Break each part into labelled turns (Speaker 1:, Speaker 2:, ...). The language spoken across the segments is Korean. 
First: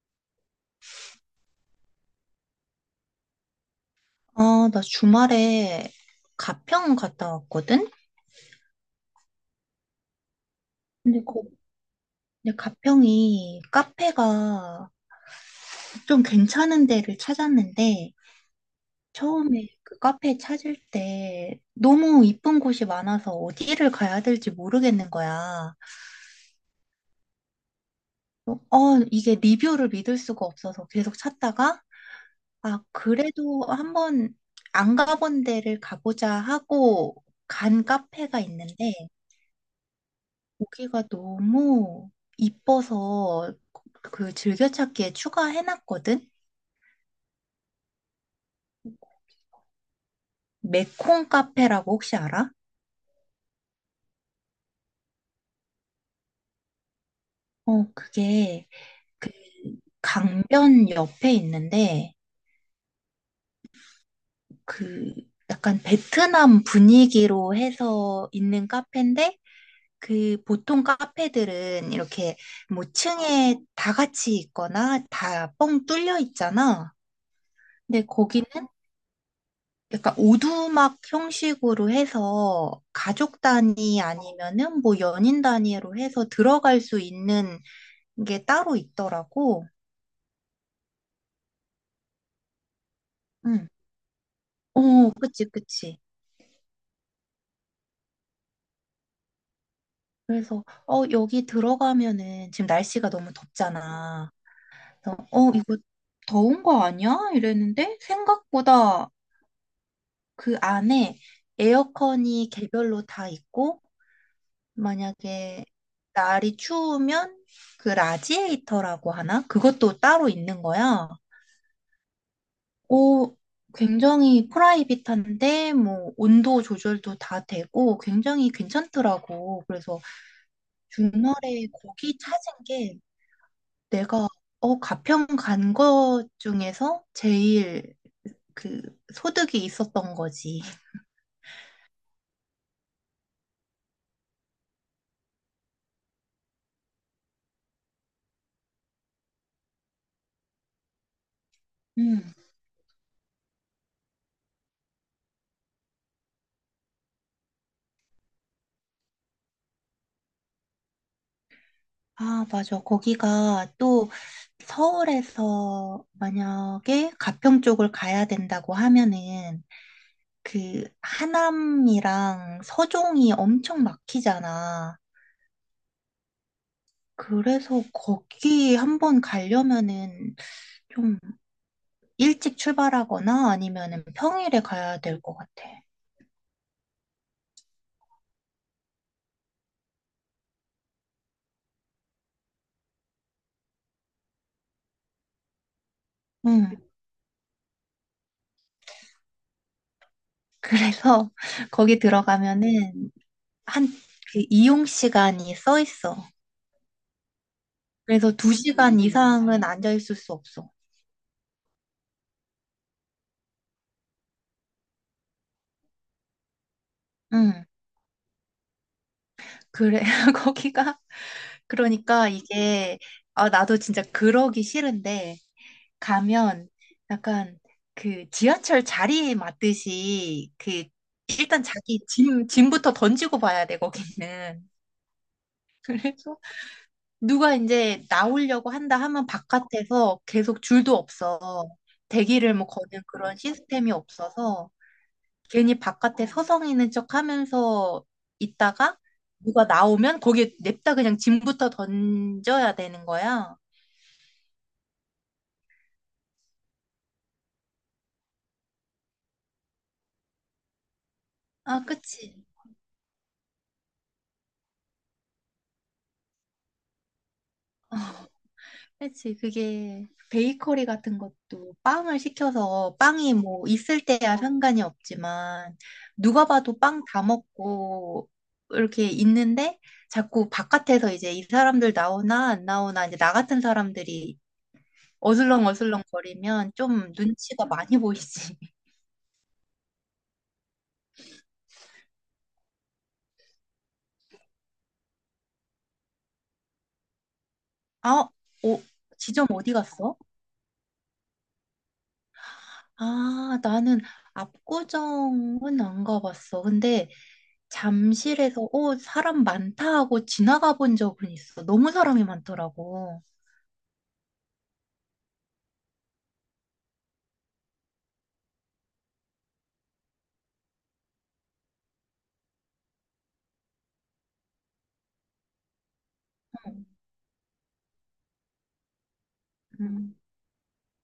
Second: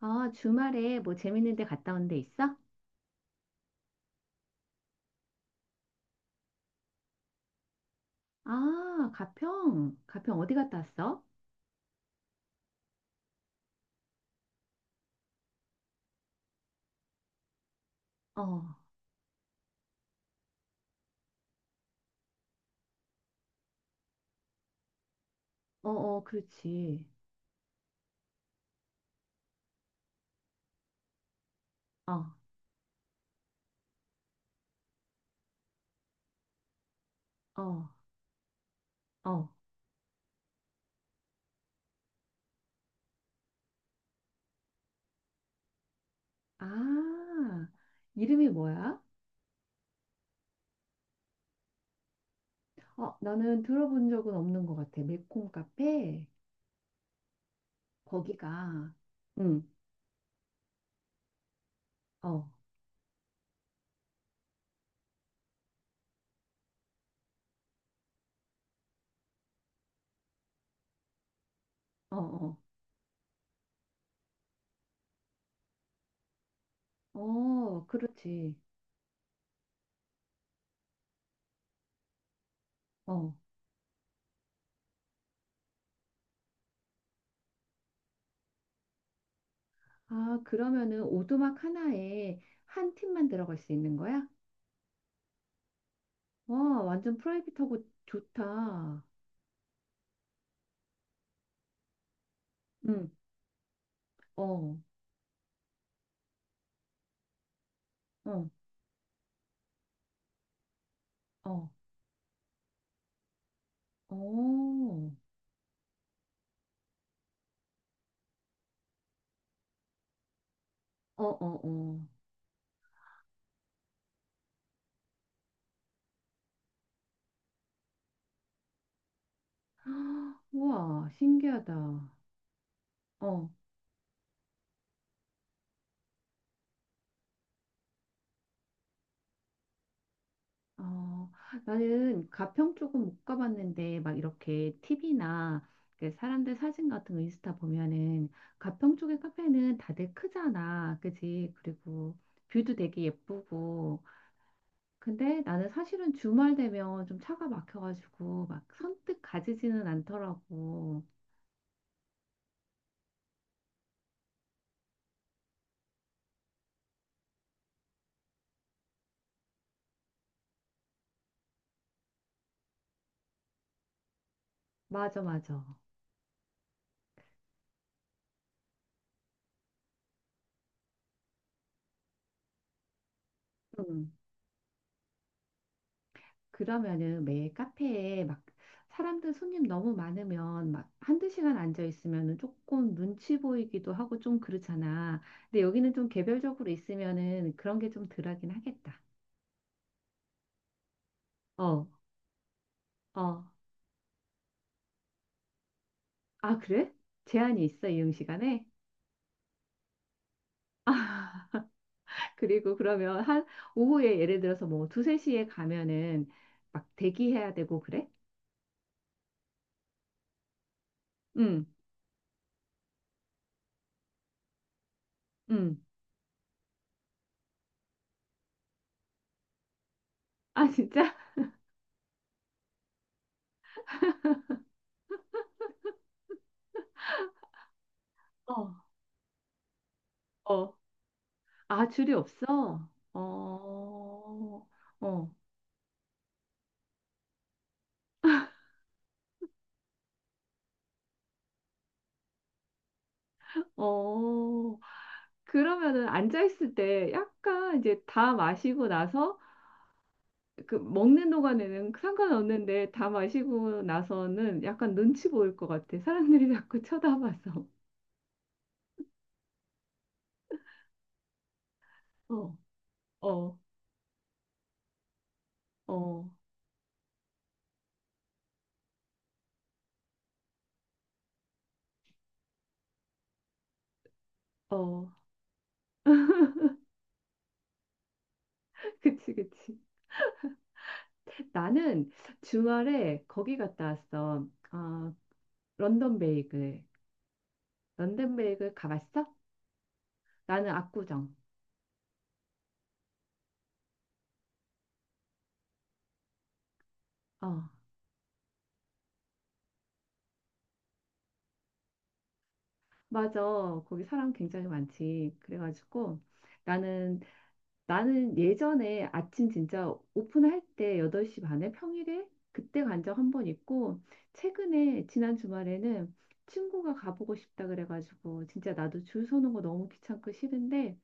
Speaker 1: 아, 주말에 뭐 재밌는 데 갔다 온 데 있어?
Speaker 2: 아, 나 주말에 가평 갔다 왔거든?
Speaker 1: 아, 가평. 가평 어디 갔다 왔어?
Speaker 2: 근데 거, 근데 가평이 카페가 좀 괜찮은 데를 찾았는데,
Speaker 1: 어, 어,
Speaker 2: 처음에 그 카페 찾을 때 너무 이쁜 곳이 많아서 어디를 가야 될지 모르겠는 거야.
Speaker 1: 어, 그렇지.
Speaker 2: 어, 어, 이게 리뷰를 믿을 수가 없어서 계속 찾다가,
Speaker 1: 어,
Speaker 2: 아, 그래도 한번 안 가본 데를 가보자 하고
Speaker 1: 어,
Speaker 2: 간 카페가 있는데,
Speaker 1: 어.
Speaker 2: 고기가 너무 이뻐서 그 즐겨찾기에 추가해놨거든?
Speaker 1: 아, 이름이 뭐야?
Speaker 2: 메콩 카페라고 혹시 알아?
Speaker 1: 어, 나는 들어본 적은 없는 것 같아. 매콤 카페.
Speaker 2: 어, 그게
Speaker 1: 거기가.
Speaker 2: 그
Speaker 1: 응,
Speaker 2: 강변 옆에 있는데
Speaker 1: 어,
Speaker 2: 그 약간 베트남 분위기로 해서 있는 카페인데 그 보통 카페들은
Speaker 1: 어,
Speaker 2: 이렇게
Speaker 1: 어.
Speaker 2: 뭐 층에 다 같이 있거나 다 뻥 뚫려 있잖아.
Speaker 1: 어,
Speaker 2: 근데 거기는
Speaker 1: 그렇지.
Speaker 2: 약간 오두막 형식으로 해서
Speaker 1: 어.
Speaker 2: 가족 단위 아니면은 뭐 연인 단위로 해서 들어갈 수 있는 게 따로 있더라고.
Speaker 1: 아, 그러면은 오두막 하나에 한 팀만 들어갈
Speaker 2: 응.
Speaker 1: 수 있는 거야?
Speaker 2: 어, 그치, 그치.
Speaker 1: 와, 완전 프라이빗하고 좋다.
Speaker 2: 그래서, 어, 여기 들어가면은 지금 날씨가
Speaker 1: 응,
Speaker 2: 너무 덥잖아.
Speaker 1: 어.
Speaker 2: 그래서, 어, 이거 더운 거 아니야? 이랬는데
Speaker 1: 어,
Speaker 2: 생각보다 그 안에
Speaker 1: 어,
Speaker 2: 에어컨이 개별로 다 있고
Speaker 1: 어,
Speaker 2: 만약에 날이 추우면 그 라지에이터라고 하나? 그것도 따로 있는 거야.
Speaker 1: 어, 어, 어.
Speaker 2: 오, 굉장히 프라이빗한데 뭐 온도 조절도 다 되고 굉장히 괜찮더라고. 그래서
Speaker 1: 우와,
Speaker 2: 주말에
Speaker 1: 신기하다. 어,
Speaker 2: 거기 찾은 게 내가 어, 가평 간 것 중에서 제일 그 소득이 있었던 거지.
Speaker 1: 어. 나는 가평 쪽은 못 가봤는데, 막 이렇게 TV나 사람들 사진 같은 거 인스타 보면은, 가평 쪽의 카페는 다들 크잖아. 그지? 그리고
Speaker 2: 음.
Speaker 1: 뷰도 되게 예쁘고. 근데 나는 사실은 주말 되면 좀 차가 막혀가지고, 막 선뜻 가지지는 않더라고.
Speaker 2: 아, 맞아. 거기가 또 서울에서 만약에 가평 쪽을 가야 된다고 하면은 그 하남이랑 서종이 엄청 막히잖아.
Speaker 1: 맞아, 맞아.
Speaker 2: 그래서 거기 한번 가려면은 좀 일찍 출발하거나 아니면은
Speaker 1: 응.
Speaker 2: 평일에 가야 될 것 같아.
Speaker 1: 그러면은 매 카페에 막 사람들 손님 너무 많으면 막 한두 시간 앉아 있으면은 조금 눈치 보이기도 하고 좀 그렇잖아. 근데 여기는 좀 개별적으로
Speaker 2: 응.
Speaker 1: 있으면은 그런 게 좀 덜하긴 하겠다.
Speaker 2: 그래서
Speaker 1: 어,
Speaker 2: 거기 들어가면은
Speaker 1: 어.
Speaker 2: 한 그 이용 시간이 써 있어.
Speaker 1: 아, 그래? 제한이 있어, 이용
Speaker 2: 그래서 두
Speaker 1: 시간에?
Speaker 2: 시간 이상은 앉아 있을 수 없어.
Speaker 1: 그리고 그러면 한 오후에 예를 들어서 뭐 두세 시에 가면은 막 대기해야
Speaker 2: 응.
Speaker 1: 되고 그래?
Speaker 2: 그래, 거기가.
Speaker 1: 응,
Speaker 2: 그러니까 이게, 아, 나도 진짜 그러기 싫은데,
Speaker 1: 응.
Speaker 2: 가면 약간 그 지하철 자리에 맞듯이
Speaker 1: 아,
Speaker 2: 그,
Speaker 1: 진짜?
Speaker 2: 일단 자기 짐부터 던지고 봐야 돼, 거기는. 그래서 누가 이제 나오려고
Speaker 1: 어,
Speaker 2: 한다 하면 바깥에서 계속
Speaker 1: 어.
Speaker 2: 줄도 없어.
Speaker 1: 아, 줄이
Speaker 2: 대기를 뭐
Speaker 1: 없어?
Speaker 2: 거는 그런 시스템이
Speaker 1: 어,
Speaker 2: 없어서
Speaker 1: 어.
Speaker 2: 괜히 바깥에 서성이는 척 하면서 있다가 누가 나오면 거기에 냅다 그냥 짐부터 던져야 되는 거야.
Speaker 1: 어, 그러면은 앉아있을 때 약간 이제 다 마시고 나서 그 먹는
Speaker 2: 아,
Speaker 1: 동안에는
Speaker 2: 그치.
Speaker 1: 상관없는데 다 마시고 나서는 약간 눈치 보일 것 같아. 사람들이 자꾸 쳐다봐서.
Speaker 2: 그치. 그게 베이커리 같은 것도 빵을
Speaker 1: 어,
Speaker 2: 시켜서 빵이
Speaker 1: 어,
Speaker 2: 뭐 있을 때야 상관이 없지만
Speaker 1: 어,
Speaker 2: 누가 봐도 빵 다 먹고 이렇게 있는데 자꾸 바깥에서 이제 이 사람들 나오나 안 나오나 이제 나 같은 사람들이
Speaker 1: 어.
Speaker 2: 어슬렁어슬렁 거리면 좀 눈치가 많이 보이지.
Speaker 1: 그치, 그치. 나는 주말에 거기 갔다 왔어. 아, 런던 베이글.
Speaker 2: 아, 어,
Speaker 1: 런던 베이글 가봤어?
Speaker 2: 지점 어디 갔어?
Speaker 1: 나는 압구정.
Speaker 2: 아, 나는 압구정은 안 가봤어. 근데
Speaker 1: 어,
Speaker 2: 잠실에서, 어, 사람 많다 하고 지나가 본 적은 있어. 너무 사람이 많더라고.
Speaker 1: 맞아. 거기 사람 굉장히 많지. 그래가지고. 나는 나는 예전에 아침 진짜 오픈할 때 8시 반에 평일에 그때 간적 한 번 있고 최근에 지난 주말에는
Speaker 2: 응,
Speaker 1: 친구가 가보고 싶다 그래가지고 진짜 나도 줄 서는 거 너무
Speaker 2: 응.
Speaker 1: 귀찮고 싫은데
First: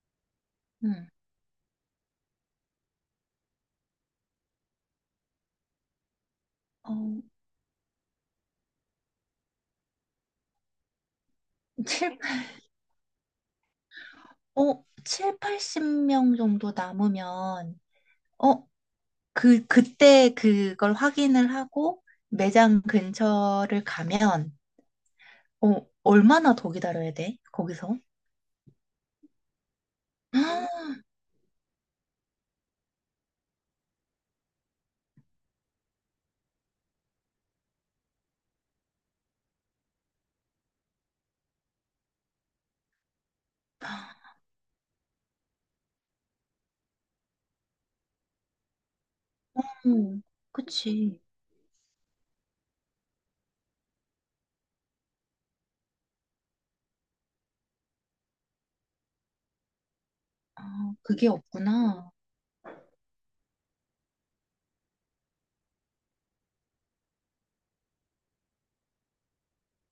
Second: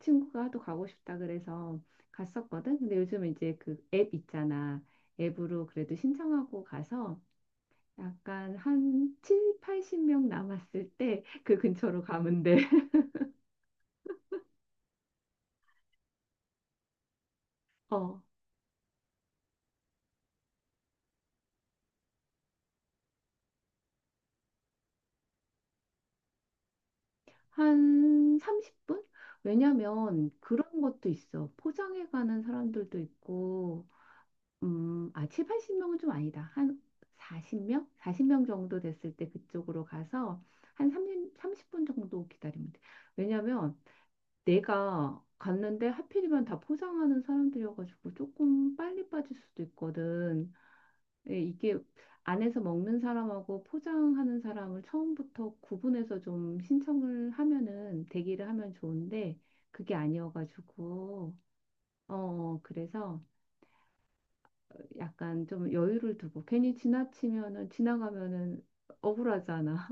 Speaker 1: 친구가 또 가고
Speaker 2: 응.
Speaker 1: 싶다 그래서 갔었거든. 근데 요즘 이제 그 앱 있잖아. 앱으로 그래도 신청하고
Speaker 2: 어,
Speaker 1: 가서 약간 한 7, 80명 남았을 때 그 근처로
Speaker 2: 7,
Speaker 1: 가면 돼.
Speaker 2: 7, 80명 정도 남으면,
Speaker 1: 어.
Speaker 2: 어, 그때 그걸 확인을 하고 매장 근처를 가면, 어, 얼마나 더 기다려야 돼? 거기서?
Speaker 1: 한 30분? 왜냐면 그런 것도 있어. 포장해 가는 사람들도 있고, 아, 7, 80명은 좀 아니다. 한 40명? 40명 정도 됐을 때 그쪽으로 가서 한 30분 정도 기다리면 돼. 왜냐면 내가 갔는데 하필이면 다 포장하는 사람들이어가지고 조금 빨리 빠질 수도
Speaker 2: 음,
Speaker 1: 있거든.
Speaker 2: 그치.
Speaker 1: 예, 이게 안에서 먹는 사람하고 포장하는 사람을 처음부터 구분해서 좀 신청을 하면은 대기를 하면 좋은데 그게
Speaker 2: 아, 그게
Speaker 1: 아니어가지고
Speaker 2: 없구나.
Speaker 1: 어, 그래서 약간 좀 여유를 두고 괜히 지나치면은 지나가면은 억울하잖아.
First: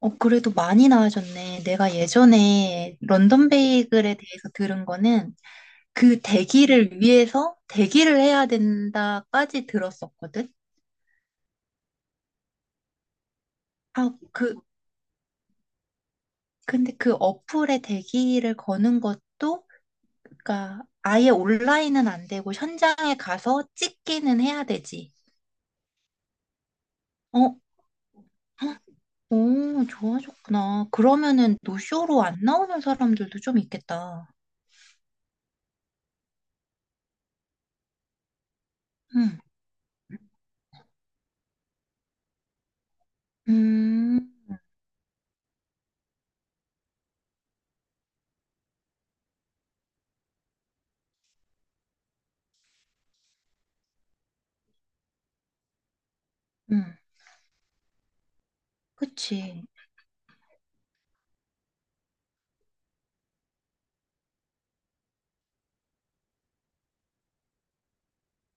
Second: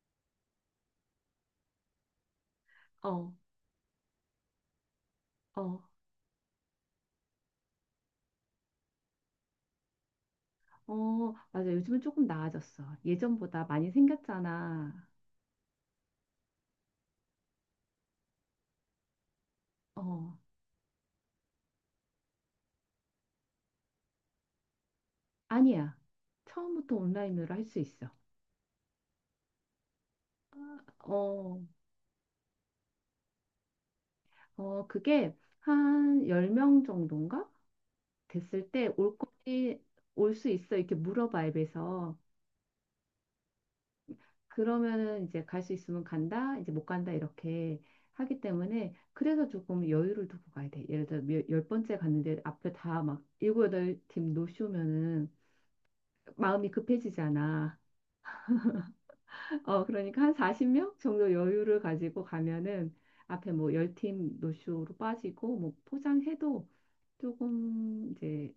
Speaker 2: 어, 그래도 많이 나아졌네. 내가 예전에
Speaker 1: 어,
Speaker 2: 런던 베이글에 대해서 들은 거는
Speaker 1: 어,
Speaker 2: 그 대기를 위해서 대기를 해야 된다까지 들었었거든.
Speaker 1: 어, 맞아. 요즘은 조금 나아졌어. 예전보다 많이
Speaker 2: 아, 그,
Speaker 1: 생겼잖아.
Speaker 2: 근데 그 어플에 대기를 거는 것도,
Speaker 1: 어,
Speaker 2: 그러니까 아예 온라인은 안 되고 현장에 가서 찍기는 해야 되지.
Speaker 1: 아니야. 처음부터 온라인으로
Speaker 2: 어,
Speaker 1: 할 수 있어.
Speaker 2: 헉, 오, 좋아졌구나. 그러면은
Speaker 1: 어,
Speaker 2: 노쇼로 안 나오는 사람들도 좀 있겠다.
Speaker 1: 어, 그게 한 10명 정도인가? 됐을 때 올
Speaker 2: 응,
Speaker 1: 거니 올 수 있어 이렇게 물어봐, 앱에서.
Speaker 2: 음,
Speaker 1: 그러면은 이제 갈 수 있으면 간다 이제 못 간다 이렇게 하기 때문에. 그래서 조금 여유를 두고 가야 돼. 예를 들어 열 번째 갔는데 앞에 다 막 일곱 여덟 팀 노쇼면은 마음이
Speaker 2: 음.
Speaker 1: 급해지잖아.
Speaker 2: 그치.
Speaker 1: 어, 그러니까 한 40명 정도 여유를 가지고 가면은 앞에 뭐 열 팀 노쇼로 빠지고 뭐 포장해도 조금 이제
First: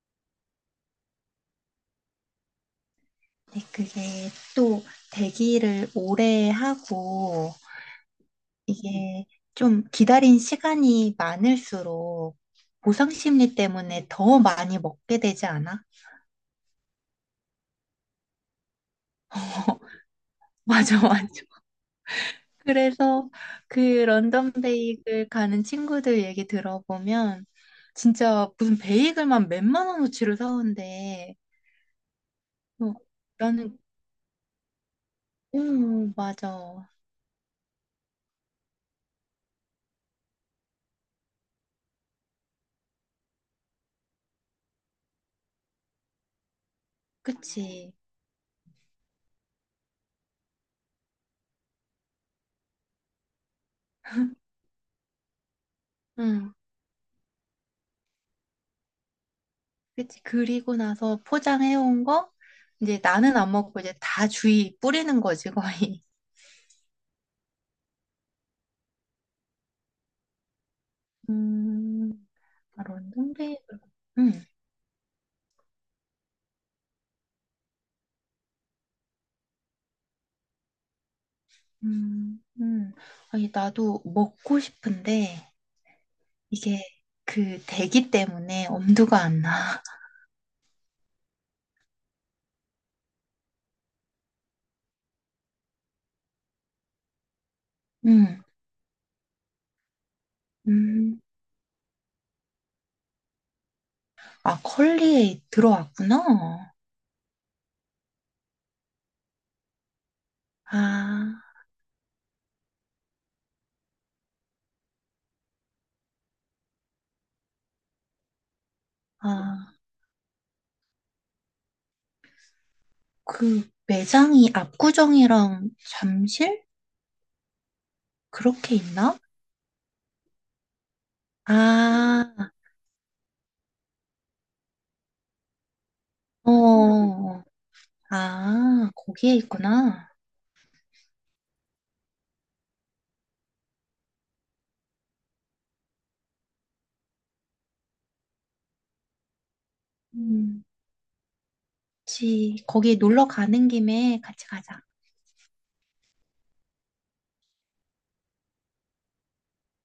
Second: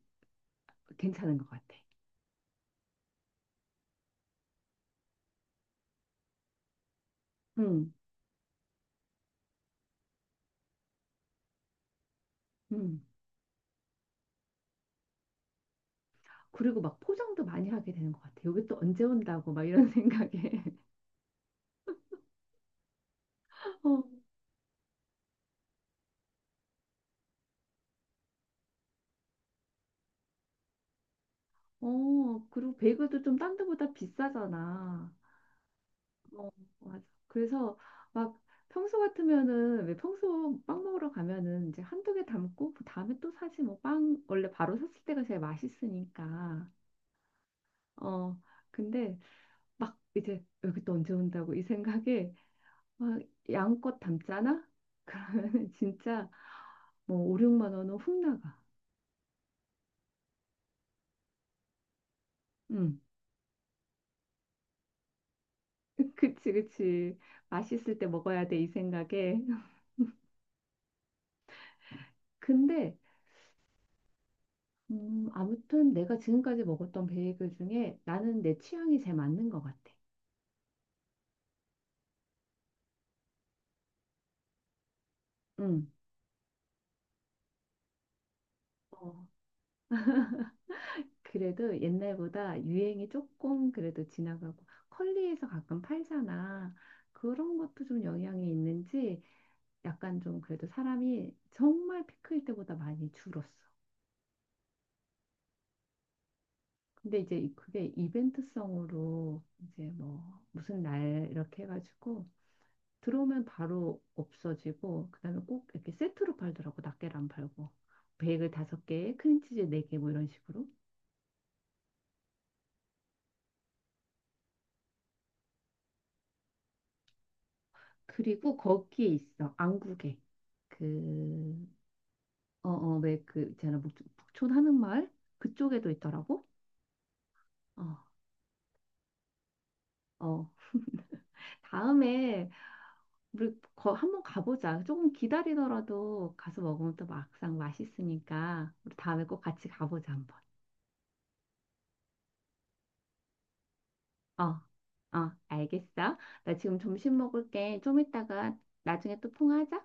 Speaker 1: 괜찮은 것 같아.
Speaker 2: 네, 그게 또 대기를 오래 하고
Speaker 1: 음.
Speaker 2: 이게 좀 기다린 시간이 많을수록
Speaker 1: 음.
Speaker 2: 보상 심리 때문에 더 많이 먹게 되지 않아?
Speaker 1: 그리고 막 포장도 많이 하게 되는 것 같아요. 여기 또 언제 온다고 막 이런 생각에.
Speaker 2: 맞아, 맞아. 그래서 그
Speaker 1: 어,
Speaker 2: 런던 베이글 가는 친구들 얘기 들어보면 진짜 무슨 베이글만 몇만 원어치를 사온대.
Speaker 1: 어, 그리고
Speaker 2: 어,
Speaker 1: 베이글도 좀 딴
Speaker 2: 나는,
Speaker 1: 데보다 비싸잖아.
Speaker 2: 응,
Speaker 1: 어,
Speaker 2: 맞아.
Speaker 1: 맞아. 그래서 막 평소 같으면은 왜, 평소 빵 먹으러 가면은 이제 한두 개 담고 그 다음에 또 사지 뭐. 빵 원래 바로 샀을 때가 제일 맛있으니까.
Speaker 2: 그치.
Speaker 1: 어, 근데 막 이제 여기 또 언제 온다고 이 생각에 막 양껏 담잖아? 그러면 진짜
Speaker 2: 응.
Speaker 1: 뭐 5, 6만 원은 훅 나가.
Speaker 2: 그치. 그리고 나서 포장해온 거,
Speaker 1: 음.
Speaker 2: 이제 나는 안 먹고 이제 다 주위 뿌리는 거지, 거의.
Speaker 1: 그치, 그치. 맛있을 때 먹어야 돼, 이 생각에.
Speaker 2: 음, 아
Speaker 1: 근데,
Speaker 2: 런이데 음,
Speaker 1: 아무튼 내가 지금까지 먹었던 베이글 중에 나는 내 취향이 제일 맞는 것 같아.
Speaker 2: 음, 음. 아니, 나도 먹고 싶은데,
Speaker 1: 응.
Speaker 2: 이게 그 대기 때문에 엄두가
Speaker 1: 어,
Speaker 2: 안 나.
Speaker 1: 그래도 옛날보다 유행이 조금 그래도 지나가고, 컬리에서 가끔 팔잖아. 그런 것도 좀
Speaker 2: 음,
Speaker 1: 영향이 있는지 약간 좀 그래도
Speaker 2: 음.
Speaker 1: 사람이 정말 피클 때보다 많이 줄었어.
Speaker 2: 아, 컬리에 들어왔구나.
Speaker 1: 근데 이제 그게 이벤트성으로 이제 뭐 무슨 날
Speaker 2: 아,
Speaker 1: 이렇게 해가지고 들어오면 바로 없어지고 그다음에 꼭 이렇게 세트로 팔더라고. 낱개를 안 팔고 베이글 다섯 개, 크림치즈
Speaker 2: 아,
Speaker 1: 네 개 뭐 이런 식으로.
Speaker 2: 그 매장이 압구정이랑 잠실?
Speaker 1: 그리고
Speaker 2: 그렇게
Speaker 1: 거기에
Speaker 2: 있나?
Speaker 1: 있어, 안국에. 그
Speaker 2: 아,
Speaker 1: 어, 어, 왜 그 있잖아, 북촌 하는 마을. 그쪽에도 있더라고.
Speaker 2: 어,
Speaker 1: 어.
Speaker 2: 아, 거기에 있구나.
Speaker 1: 어. 다음에 우리 거 한번 가보자. 조금 기다리더라도 가서 먹으면 또 막상 맛있으니까 우리 다음에 꼭 같이 가보자 한번.
Speaker 2: 음. 그치. 거기 놀러 가는 김에
Speaker 1: 어,
Speaker 2: 같이 가자.
Speaker 1: 어, 알겠어. 나 지금 점심 먹을게. 좀 이따가 나중에 또 통화하자.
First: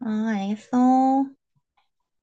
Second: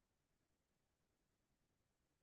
Speaker 2: 아, 알겠어.